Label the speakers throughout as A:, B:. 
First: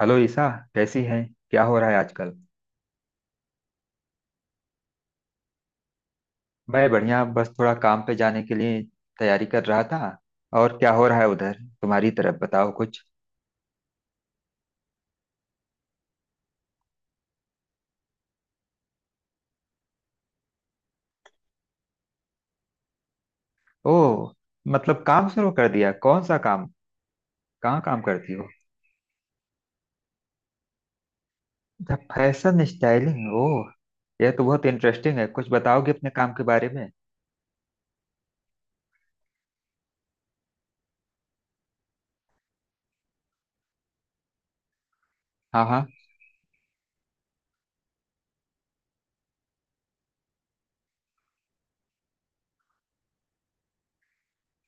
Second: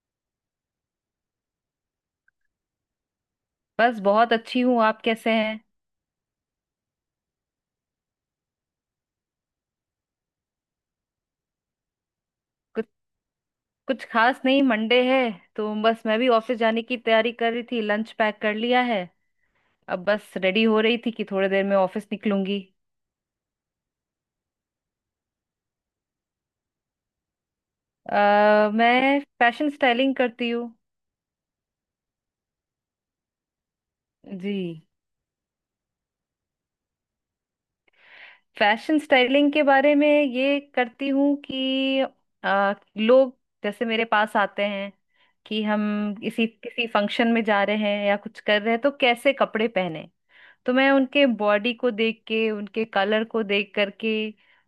A: Hello Isa. कैसी हैं। क्या हो रहा है आजकल।
B: बस बहुत अच्छी हूँ। आप कैसे हैं?
A: मैं बढ़िया, बस थोड़ा काम पे जाने के लिए तैयारी कर रहा था। और क्या हो रहा है उधर, तुम्हारी तरफ बताओ
B: कुछ
A: कुछ।
B: कुछ खास नहीं, मंडे है तो बस मैं भी ऑफिस जाने की तैयारी कर रही थी। लंच पैक कर लिया है, अब बस रेडी हो रही थी कि थोड़ी देर में ऑफिस निकलूंगी।
A: ओह, मतलब काम शुरू कर दिया, कौन सा काम, कहाँ काम करती हो।
B: मैं फैशन स्टाइलिंग करती हूँ।
A: अच्छा फैशन स्टाइलिंग, ओह, यह तो
B: जी,
A: बहुत इंटरेस्टिंग है, कुछ बताओगे अपने काम के बारे में।
B: फैशन स्टाइलिंग के बारे में ये करती हूँ कि लोग जैसे मेरे पास आते हैं कि
A: हाँ हाँ।
B: हम किसी किसी फंक्शन में जा रहे हैं या कुछ कर रहे हैं तो कैसे कपड़े पहने। तो मैं उनके बॉडी को देख के, उनके कलर को देख करके,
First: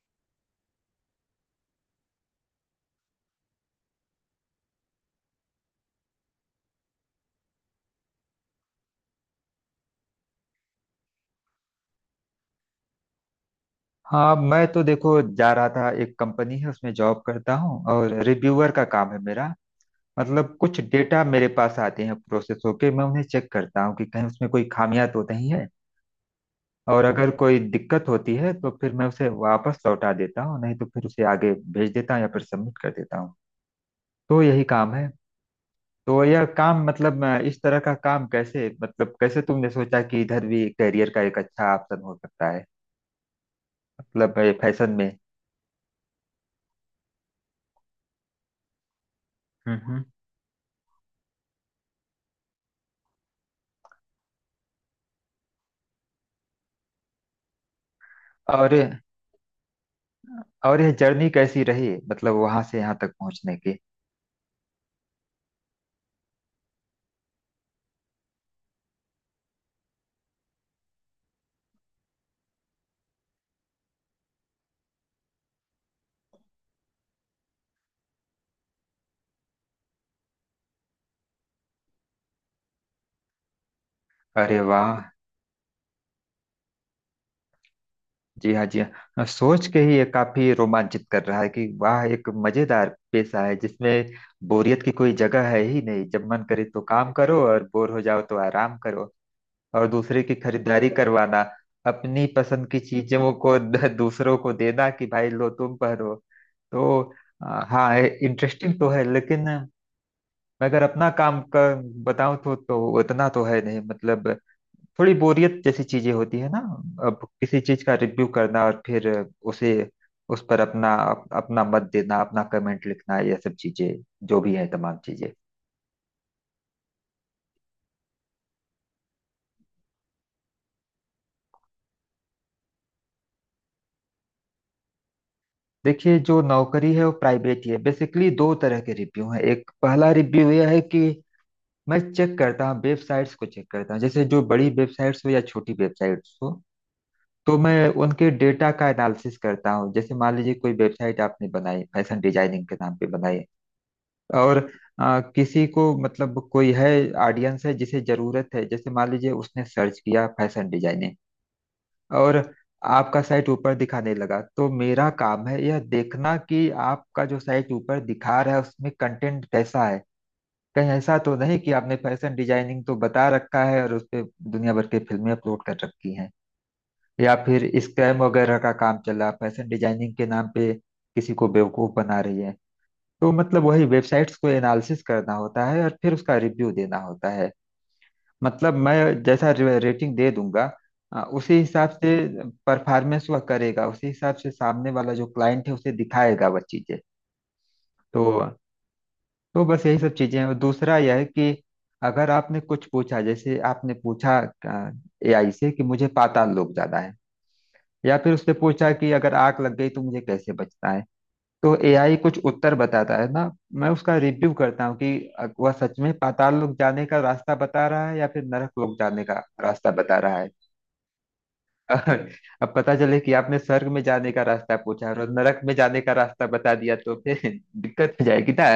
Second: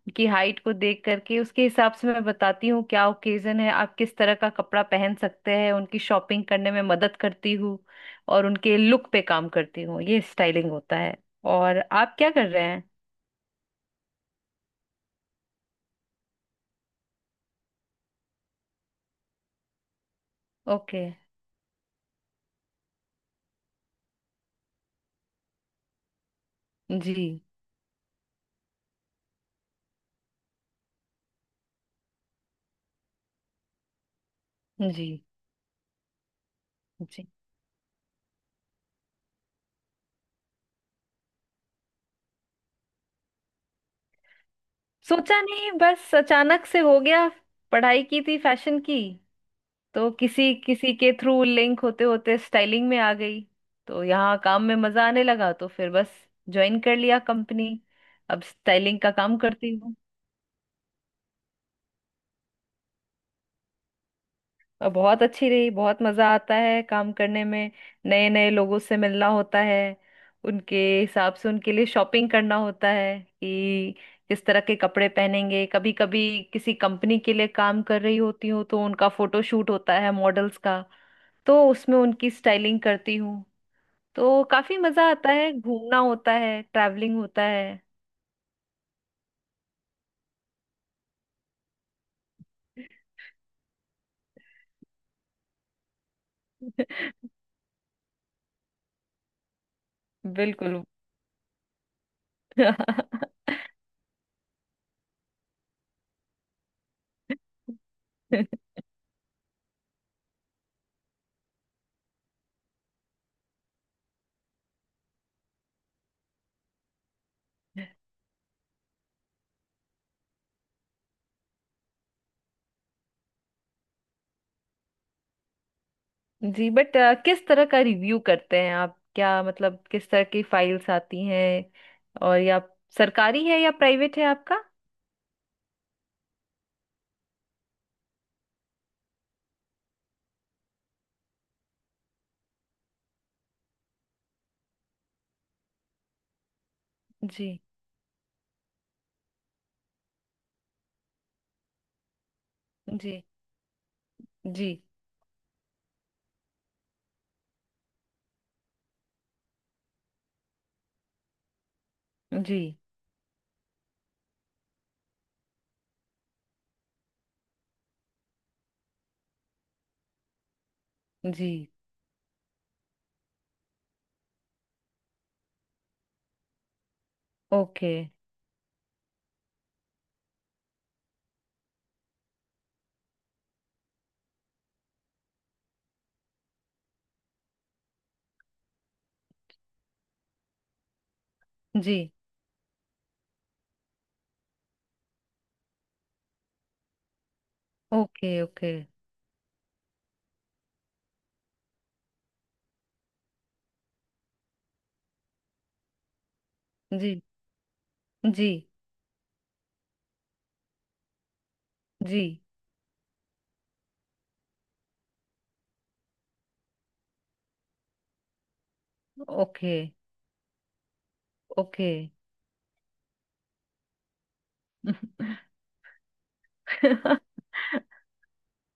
B: उनकी हाइट को देख करके उसके हिसाब से मैं बताती हूँ क्या ओकेजन है, आप किस तरह का कपड़ा पहन सकते हैं। उनकी शॉपिंग करने में मदद करती हूँ और उनके लुक पे काम करती हूँ। ये स्टाइलिंग होता है। और आप क्या कर रहे हैं?
A: हाँ, मैं तो देखो जा रहा था, एक कंपनी है उसमें जॉब करता हूँ और रिव्यूअर का काम है मेरा। मतलब कुछ
B: ओके।
A: डेटा मेरे पास आते हैं प्रोसेस होके, मैं उन्हें चेक करता हूँ कि कहीं उसमें कोई खामियां तो नहीं है। और
B: जी
A: अगर कोई दिक्कत होती है तो फिर मैं उसे वापस लौटा देता हूँ, नहीं तो फिर उसे आगे भेज देता हूँ या फिर सबमिट कर देता हूँ। तो यही काम
B: जी
A: है। तो यह काम मतलब
B: जी।
A: इस तरह का काम कैसे, मतलब कैसे तुमने सोचा कि इधर भी करियर का एक अच्छा ऑप्शन हो सकता है, मतलब फैशन में।
B: सोचा नहीं, बस अचानक से हो गया। पढ़ाई की थी फैशन की,
A: हम्म हम्म।
B: तो किसी किसी के थ्रू लिंक होते होते स्टाइलिंग में आ गई। तो यहाँ काम में मजा आने लगा, तो फिर बस ज्वाइन कर लिया कंपनी। अब
A: और
B: स्टाइलिंग का काम करती हूँ।
A: और यह जर्नी कैसी रही, मतलब वहां से यहाँ तक पहुंचने की।
B: और बहुत अच्छी रही, बहुत मजा आता है काम करने में। नए नए लोगों से मिलना होता है, उनके हिसाब से उनके लिए शॉपिंग करना होता है कि किस तरह के कपड़े पहनेंगे। कभी कभी किसी कंपनी के लिए काम कर रही होती हूँ तो उनका फोटो शूट होता है मॉडल्स का, तो उसमें उनकी स्टाइलिंग करती हूँ। तो
A: अरे
B: काफी
A: वाह,
B: मजा आता है, घूमना होता है, ट्रैवलिंग होता है।
A: जी हाँ जी हाँ, सोच के ही ये काफी रोमांचित कर रहा है कि वाह एक मजेदार पेशा है जिसमें बोरियत की कोई जगह है ही नहीं, जब मन करे तो काम करो और बोर हो जाओ तो आराम करो, और दूसरे की
B: बिल्कुल।
A: खरीदारी करवाना, अपनी पसंद की चीजों को दूसरों को देना कि भाई लो तुम पहनो। तो हाँ इंटरेस्टिंग तो है, लेकिन मैं अगर अपना काम का बताऊं तो उतना तो है नहीं, मतलब थोड़ी बोरियत जैसी चीजें होती है ना। अब किसी चीज का रिव्यू करना और फिर उसे उस पर अपना अपना मत देना, अपना कमेंट लिखना, ये सब चीजें, जो भी है तमाम चीजें।
B: जी, बट किस तरह का रिव्यू करते हैं आप? क्या मतलब किस तरह की फाइल्स आती हैं? और या सरकारी है या प्राइवेट है आपका?
A: देखिए जो नौकरी है वो प्राइवेट ही है। बेसिकली 2 तरह के रिव्यू हैं। एक पहला रिव्यू यह है कि मैं चेक करता हूँ, वेबसाइट्स को चेक करता हूँ, जैसे जो बड़ी वेबसाइट्स हो या छोटी वेबसाइट्स हो,
B: जी।
A: तो मैं उनके डेटा का एनालिसिस करता हूँ। जैसे मान लीजिए कोई वेबसाइट आपने बनाई, फैशन डिजाइनिंग के नाम पे
B: जी।
A: बनाई, और
B: जी।
A: किसी को मतलब कोई है, ऑडियंस है जिसे जरूरत है, जैसे मान लीजिए उसने सर्च किया फैशन डिजाइनिंग, और
B: जी।
A: आपका साइट ऊपर दिखाने लगा, तो मेरा काम है यह देखना कि आपका जो साइट ऊपर दिखा रहा है उसमें कंटेंट कैसा है, कहीं ऐसा तो
B: जी।
A: नहीं कि आपने फैशन डिजाइनिंग तो बता रखा है और उस पे दुनिया भर की फिल्में अपलोड कर रखी हैं, या फिर
B: ओके।
A: स्कैम वगैरह का काम चला फैशन डिजाइनिंग के नाम पे, किसी को बेवकूफ बना रही है। तो मतलब वही वेबसाइट्स को एनालिसिस करना होता है और फिर उसका रिव्यू देना होता है। मतलब मैं जैसा रेटिंग दे दूंगा उसी हिसाब से
B: जी।
A: परफॉर्मेंस वह करेगा, उसी हिसाब से सामने वाला जो क्लाइंट है उसे दिखाएगा वह चीजें। तो
B: ओके। ओके।
A: बस यही सब चीजें हैं। और दूसरा यह है कि अगर आपने कुछ पूछा, जैसे आपने पूछा एआई से कि मुझे पाताल लोक जाना है,
B: जी
A: या फिर
B: जी
A: उसने पूछा कि अगर आग लग गई तो मुझे कैसे बचना है, तो एआई
B: जी।
A: कुछ उत्तर बताता है ना। मैं उसका रिव्यू करता हूँ कि वह सच में पाताल लोक जाने का रास्ता बता रहा है या फिर नरक लोक जाने का
B: ओके।
A: रास्ता बता रहा है।
B: ओके।
A: अब पता चले कि आपने स्वर्ग में जाने का रास्ता पूछा और नरक में जाने का रास्ता बता दिया तो फिर दिक्कत हो जाएगी ना।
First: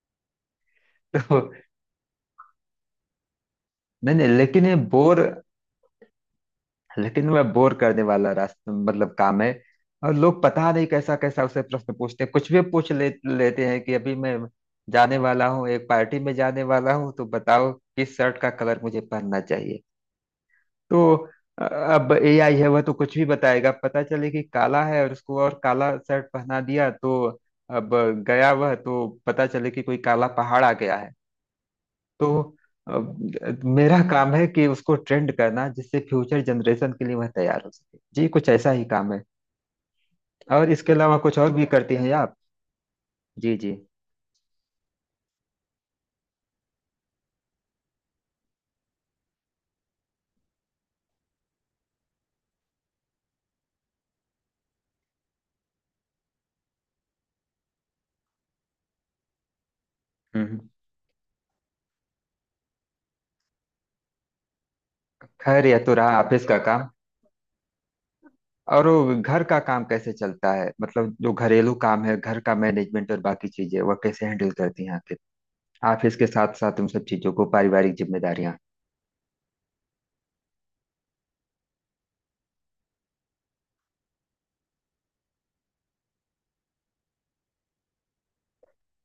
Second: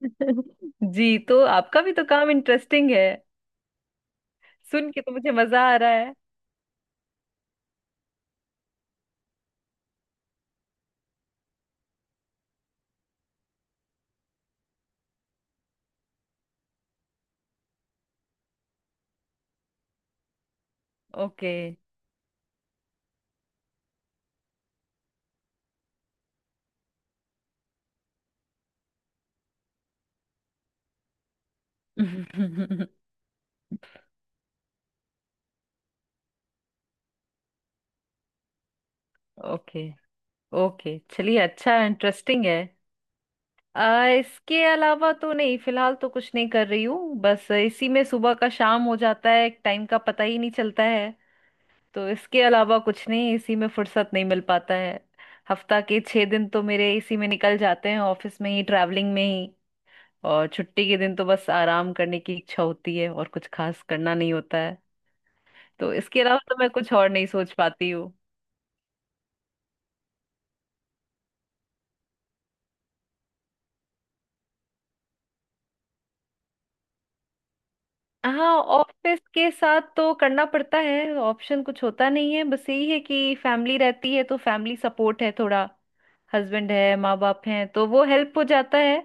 B: जी,
A: तो
B: तो आपका भी तो काम इंटरेस्टिंग है,
A: नहीं नहीं, लेकिन ये
B: सुन के तो
A: बोर,
B: मुझे मजा आ रहा है।
A: लेकिन वह बोर करने वाला रास्ता मतलब काम है। और लोग पता नहीं कैसा कैसा उसे प्रश्न पूछते हैं, कुछ भी लेते हैं कि अभी मैं जाने वाला हूँ, एक पार्टी में जाने वाला हूँ, तो बताओ किस शर्ट का कलर मुझे पहनना चाहिए। तो
B: ओके।
A: अब एआई है वह तो कुछ भी बताएगा, पता चले कि काला है और उसको और काला शर्ट पहना दिया तो अब गया वह, तो पता चले कि कोई काला पहाड़ आ गया है। तो अब मेरा काम है कि उसको ट्रेंड करना जिससे फ्यूचर जनरेशन के लिए वह तैयार हो सके, जी कुछ ऐसा ही काम है।
B: ओके।
A: और इसके
B: ओके
A: अलावा कुछ
B: चलिए,
A: और भी
B: अच्छा
A: करती हैं आप।
B: इंटरेस्टिंग है।
A: जी जी।
B: इसके अलावा तो नहीं, फिलहाल तो कुछ नहीं कर रही हूँ, बस इसी में सुबह का शाम हो जाता है, टाइम का पता ही नहीं चलता है। तो इसके अलावा कुछ नहीं, इसी में फुर्सत नहीं मिल पाता है। हफ्ता के 6 दिन तो मेरे इसी में निकल जाते हैं ऑफिस में ही, ट्रैवलिंग में ही।
A: हम्म
B: और
A: हम्म।
B: छुट्टी के दिन तो बस आराम करने की इच्छा होती है और कुछ खास करना नहीं होता है।
A: खैर यह
B: तो
A: तो
B: इसके
A: रहा
B: अलावा
A: ऑफिस
B: तो
A: का
B: मैं
A: काम।
B: कुछ और नहीं सोच पाती हूँ।
A: और वो घर का काम कैसे चलता है, मतलब जो घरेलू काम है, घर का मैनेजमेंट और बाकी चीजें वह कैसे हैंडल करती हैं आखिर, ऑफिस के साथ साथ उन सब चीजों को, पारिवारिक
B: हाँ,
A: जिम्मेदारियां।
B: ऑफिस के साथ तो करना पड़ता है, ऑप्शन कुछ होता नहीं है। बस यही है कि फैमिली रहती है तो फैमिली सपोर्ट है थोड़ा। हस्बैंड है, माँ बाप हैं, तो वो हेल्प हो जाता है।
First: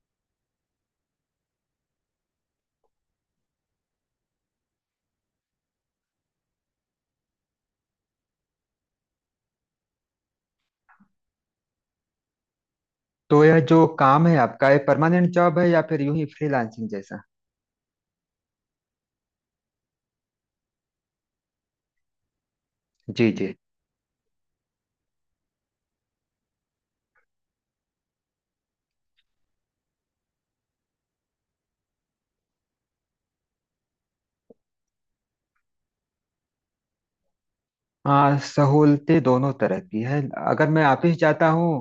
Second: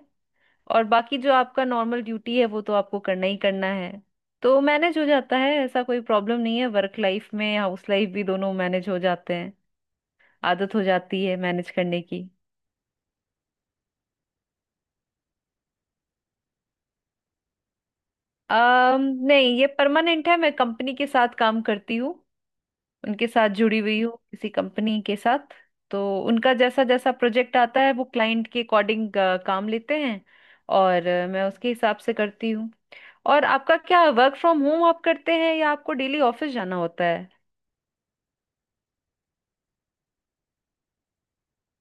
B: और बाकी जो आपका नॉर्मल ड्यूटी है वो तो आपको करना ही करना है। तो मैनेज हो जाता है, ऐसा कोई प्रॉब्लम नहीं है। वर्क लाइफ में, हाउस लाइफ भी दोनों मैनेज हो जाते हैं। आदत हो जाती है मैनेज करने की।
A: तो यह जो काम है आपका, ये परमानेंट जॉब है या फिर यूं ही फ्रीलांसिंग जैसा।
B: अम नहीं, ये परमानेंट है। मैं कंपनी के साथ काम करती हूँ, उनके
A: जी
B: साथ
A: जी।
B: जुड़ी हुई हूँ किसी कंपनी के साथ। तो उनका जैसा जैसा प्रोजेक्ट आता है वो क्लाइंट के अकॉर्डिंग काम लेते हैं, और मैं उसके हिसाब से करती हूँ। और आपका क्या, वर्क फ्रॉम होम आप करते हैं या आपको डेली ऑफिस जाना होता है?
A: हाँ सहूलतें दोनों तरह की है, अगर मैं ऑफिस जाता हूँ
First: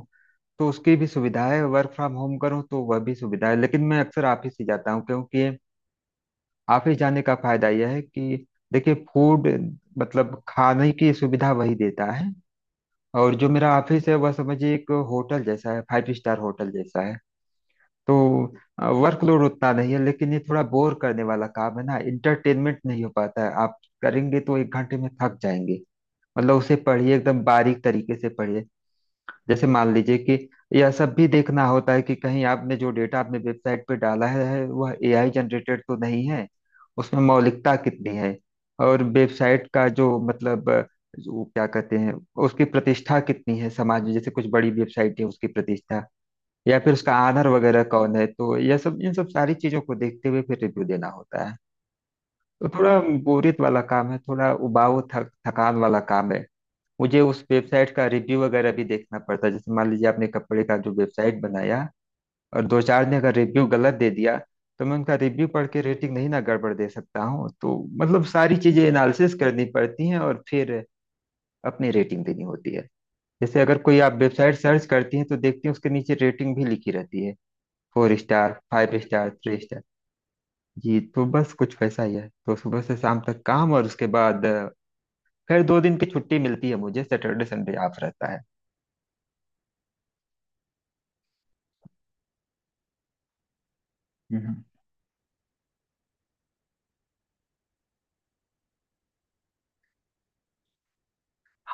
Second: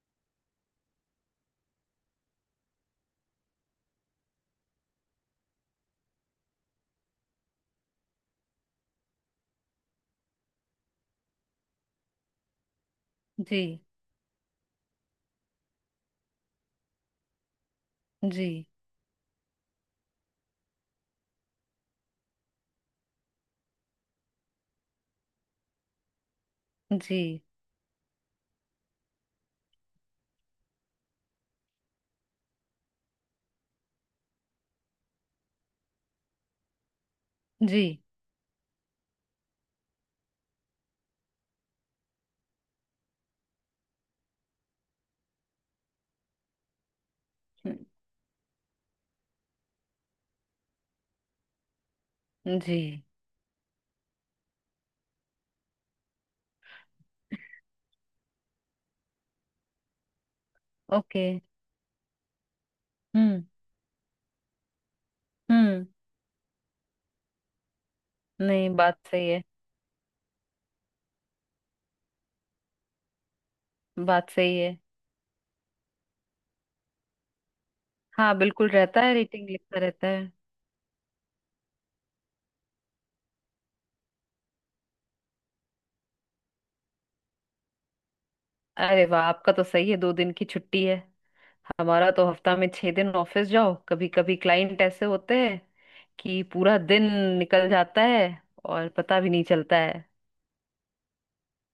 A: तो उसकी भी सुविधा है, वर्क फ्रॉम होम करूँ तो वह भी सुविधा है, लेकिन मैं अक्सर ऑफिस ही जाता हूँ क्योंकि ऑफिस जाने का फायदा यह है कि देखिए फूड, मतलब खाने की सुविधा वही देता है, और जो
B: जी।
A: मेरा ऑफिस है वह समझिए एक होटल जैसा है, 5 स्टार होटल जैसा है। तो
B: जी।
A: वर्कलोड उतना नहीं है, लेकिन ये थोड़ा बोर करने वाला काम है ना, इंटरटेनमेंट नहीं हो पाता है, आप करेंगे तो एक घंटे में थक जाएंगे। मतलब उसे पढ़िए
B: जी।
A: एकदम बारीक तरीके से पढ़िए, जैसे मान लीजिए कि यह सब भी देखना होता है कि कहीं आपने जो डेटा आपने वेबसाइट पे डाला है वह एआई जनरेटेड तो नहीं है, उसमें मौलिकता
B: जी।
A: कितनी है, और वेबसाइट का जो मतलब जो क्या कहते हैं उसकी प्रतिष्ठा कितनी है समाज में, जैसे कुछ बड़ी वेबसाइट है उसकी प्रतिष्ठा या फिर उसका आधार
B: हम्म।
A: वगैरह कौन है, तो यह सब इन सब सारी चीजों को देखते हुए फिर रिव्यू देना होता है। तो
B: जी।
A: थोड़ा बोरियत वाला काम है, थोड़ा उबाऊ, थक थकान वाला काम है। मुझे उस वेबसाइट का रिव्यू वगैरह भी देखना पड़ता है, जैसे मान लीजिए आपने कपड़े का जो
B: ओके।
A: वेबसाइट बनाया और दो चार ने अगर
B: हम्म
A: रिव्यू गलत दे दिया तो मैं उनका रिव्यू पढ़ के
B: हम्म।
A: रेटिंग नहीं ना गड़बड़ दे सकता हूँ, तो मतलब सारी
B: नहीं,
A: चीजें
B: बात सही
A: एनालिसिस
B: है।
A: करनी पड़ती हैं और फिर अपनी रेटिंग देनी होती है। जैसे अगर कोई आप
B: बात
A: वेबसाइट
B: सही है।
A: सर्च करती हैं तो देखती हैं उसके नीचे रेटिंग भी लिखी रहती है, फोर
B: हाँ
A: स्टार
B: बिल्कुल,
A: फाइव
B: रहता है,
A: स्टार
B: रेटिंग
A: थ्री
B: लिखता
A: स्टार
B: रहता है।
A: जी तो बस कुछ वैसा ही है, तो सुबह से शाम तक काम, और उसके बाद फिर 2 दिन की छुट्टी मिलती है मुझे, सैटरडे संडे ऑफ रहता
B: अरे वाह, आपका तो सही है, 2 दिन की छुट्टी है। हमारा तो हफ्ता में 6 दिन ऑफिस जाओ। कभी कभी
A: है।
B: क्लाइंट ऐसे होते हैं कि पूरा दिन निकल जाता है और पता भी नहीं चलता है।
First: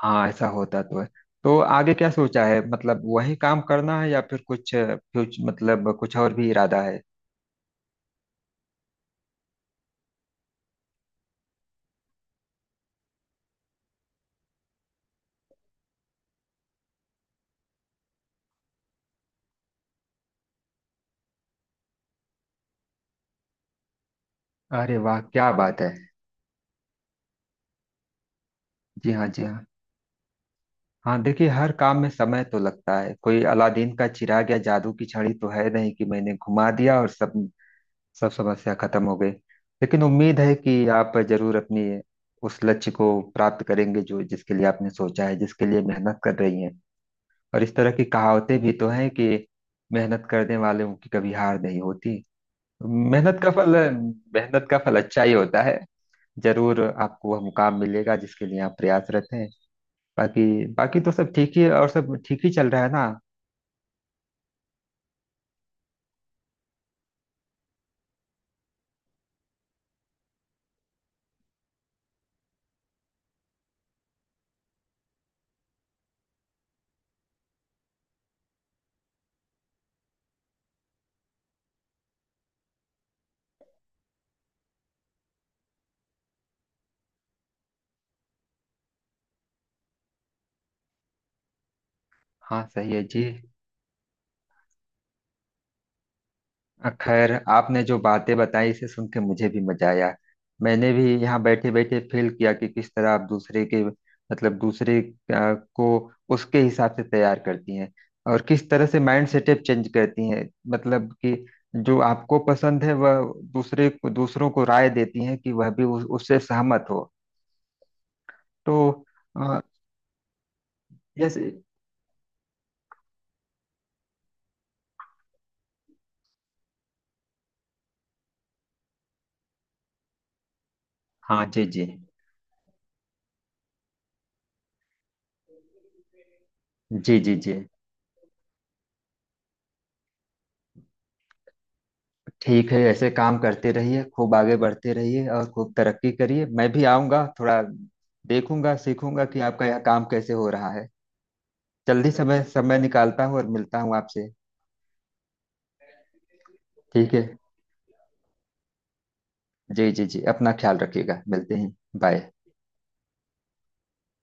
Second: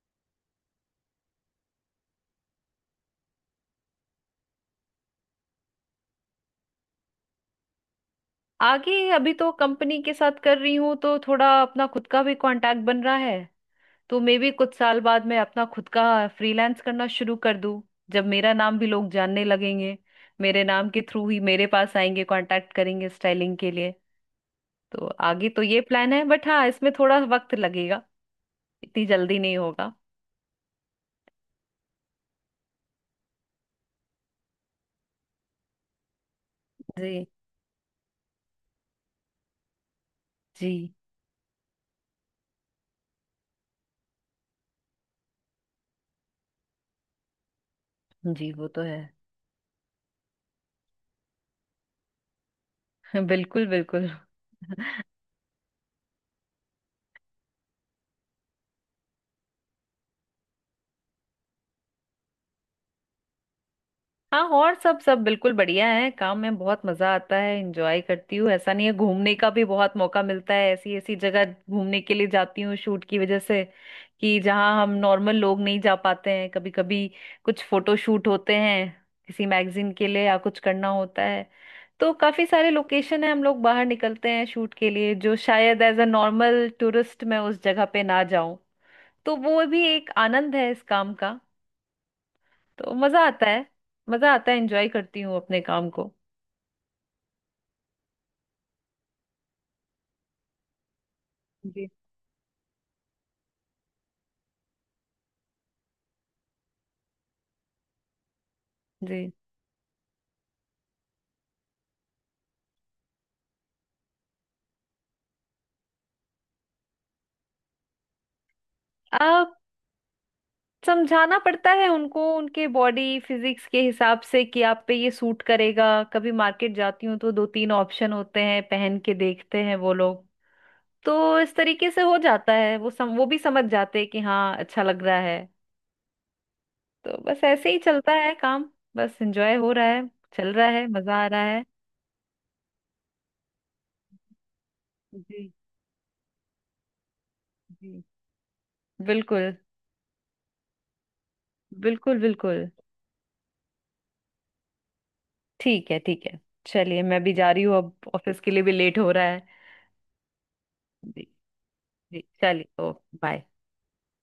A: हाँ ऐसा होता तो है। तो आगे क्या सोचा है, मतलब वही काम करना है या फिर कुछ कुछ मतलब कुछ और भी इरादा है।
B: आगे अभी तो कंपनी के साथ कर रही हूँ, तो थोड़ा अपना खुद का भी कांटेक्ट बन रहा है। तो मे भी कुछ साल बाद मैं अपना खुद का फ्रीलांस करना शुरू कर दूं, जब मेरा नाम भी लोग जानने लगेंगे, मेरे नाम के थ्रू ही मेरे पास आएंगे, कांटेक्ट करेंगे स्टाइलिंग के लिए।
A: अरे
B: तो
A: वाह,
B: आगे
A: क्या
B: तो
A: बात
B: ये
A: है।
B: प्लान है, बट हाँ इसमें थोड़ा वक्त लगेगा, इतनी
A: जी हाँ
B: जल्दी
A: जी
B: नहीं
A: हाँ।
B: होगा।
A: हाँ देखिए हर काम में समय तो लगता है, कोई अलादीन का चिराग या जादू की छड़ी तो है नहीं कि मैंने घुमा दिया और
B: जी
A: सब सब समस्या खत्म हो गई। लेकिन उम्मीद है कि
B: जी
A: आप जरूर अपनी उस लक्ष्य को प्राप्त करेंगे जो जिसके लिए आपने सोचा है, जिसके लिए मेहनत कर रही हैं। और इस तरह की
B: जी,
A: कहावतें
B: वो
A: भी
B: तो
A: तो
B: है।
A: हैं कि मेहनत करने वालों की कभी हार नहीं होती, मेहनत का
B: बिल्कुल
A: फल,
B: बिल्कुल।
A: मेहनत का फल अच्छा ही होता है। जरूर आपको वह मुकाम मिलेगा जिसके लिए आप प्रयासरत हैं। बाकी बाकी तो सब ठीक ही, और सब ठीक ही चल रहा है ना।
B: हाँ, और सब सब बिल्कुल बढ़िया है, काम में बहुत मजा आता है, एंजॉय करती हूँ ऐसा नहीं है। घूमने का भी बहुत मौका मिलता है, ऐसी ऐसी जगह घूमने के लिए जाती हूँ शूट की वजह से, कि जहाँ हम नॉर्मल लोग नहीं जा पाते हैं। कभी कभी कुछ फोटो शूट होते हैं किसी मैगजीन के लिए या कुछ करना होता है, तो काफी सारे लोकेशन है, हम लोग बाहर निकलते हैं शूट के लिए जो शायद एज अ नॉर्मल टूरिस्ट मैं उस जगह पे ना जाऊं। तो वो भी एक आनंद है इस काम का।
A: हाँ सही
B: तो
A: है
B: मजा
A: जी।
B: आता है, मजा आता है, एंजॉय करती हूँ अपने काम को।
A: खैर आपने जो बातें बताई इसे सुन के मुझे भी मजा आया। मैंने भी यहाँ बैठे
B: जी।
A: बैठे फील किया कि किस तरह आप दूसरे के मतलब दूसरे को उसके हिसाब से तैयार करती हैं, और किस तरह से माइंड
B: जी।
A: सेटअप चेंज करती हैं, मतलब कि जो आपको पसंद है वह दूसरे को दूसरों को राय देती हैं कि वह भी उससे सहमत हो। तो
B: अब
A: अ,
B: समझाना
A: जैसे।
B: पड़ता है उनको उनके बॉडी फिजिक्स के हिसाब से कि आप पे ये सूट करेगा। कभी मार्केट जाती हूँ तो 2-3 ऑप्शन होते हैं, पहन के देखते हैं वो लोग। तो
A: हाँ
B: इस
A: जी जी
B: तरीके से हो जाता है, वो भी समझ जाते हैं कि हाँ अच्छा लग रहा है। तो
A: जी जी
B: बस
A: जी।
B: ऐसे ही चलता है काम। बस एंजॉय हो रहा है, चल रहा है, मजा आ रहा है।
A: ठीक है, ऐसे काम करते रहिए, खूब आगे बढ़ते रहिए और
B: जी।
A: खूब तरक्की करिए। मैं भी आऊँगा, थोड़ा
B: जी।
A: देखूंगा सीखूंगा कि
B: बिल्कुल
A: आपका यह काम कैसे हो रहा है। जल्दी
B: बिल्कुल
A: समय
B: बिल्कुल।
A: समय निकालता हूँ और मिलता हूँ आपसे।
B: ठीक है ठीक है, चलिए
A: ठीक है।
B: मैं भी जा रही हूँ, अब ऑफिस के लिए भी लेट हो रहा है।
A: जी जी जी, अपना ख्याल रखिएगा,
B: जी।
A: मिलते हैं।
B: जी
A: बाय।
B: चलिए ओ, बाय।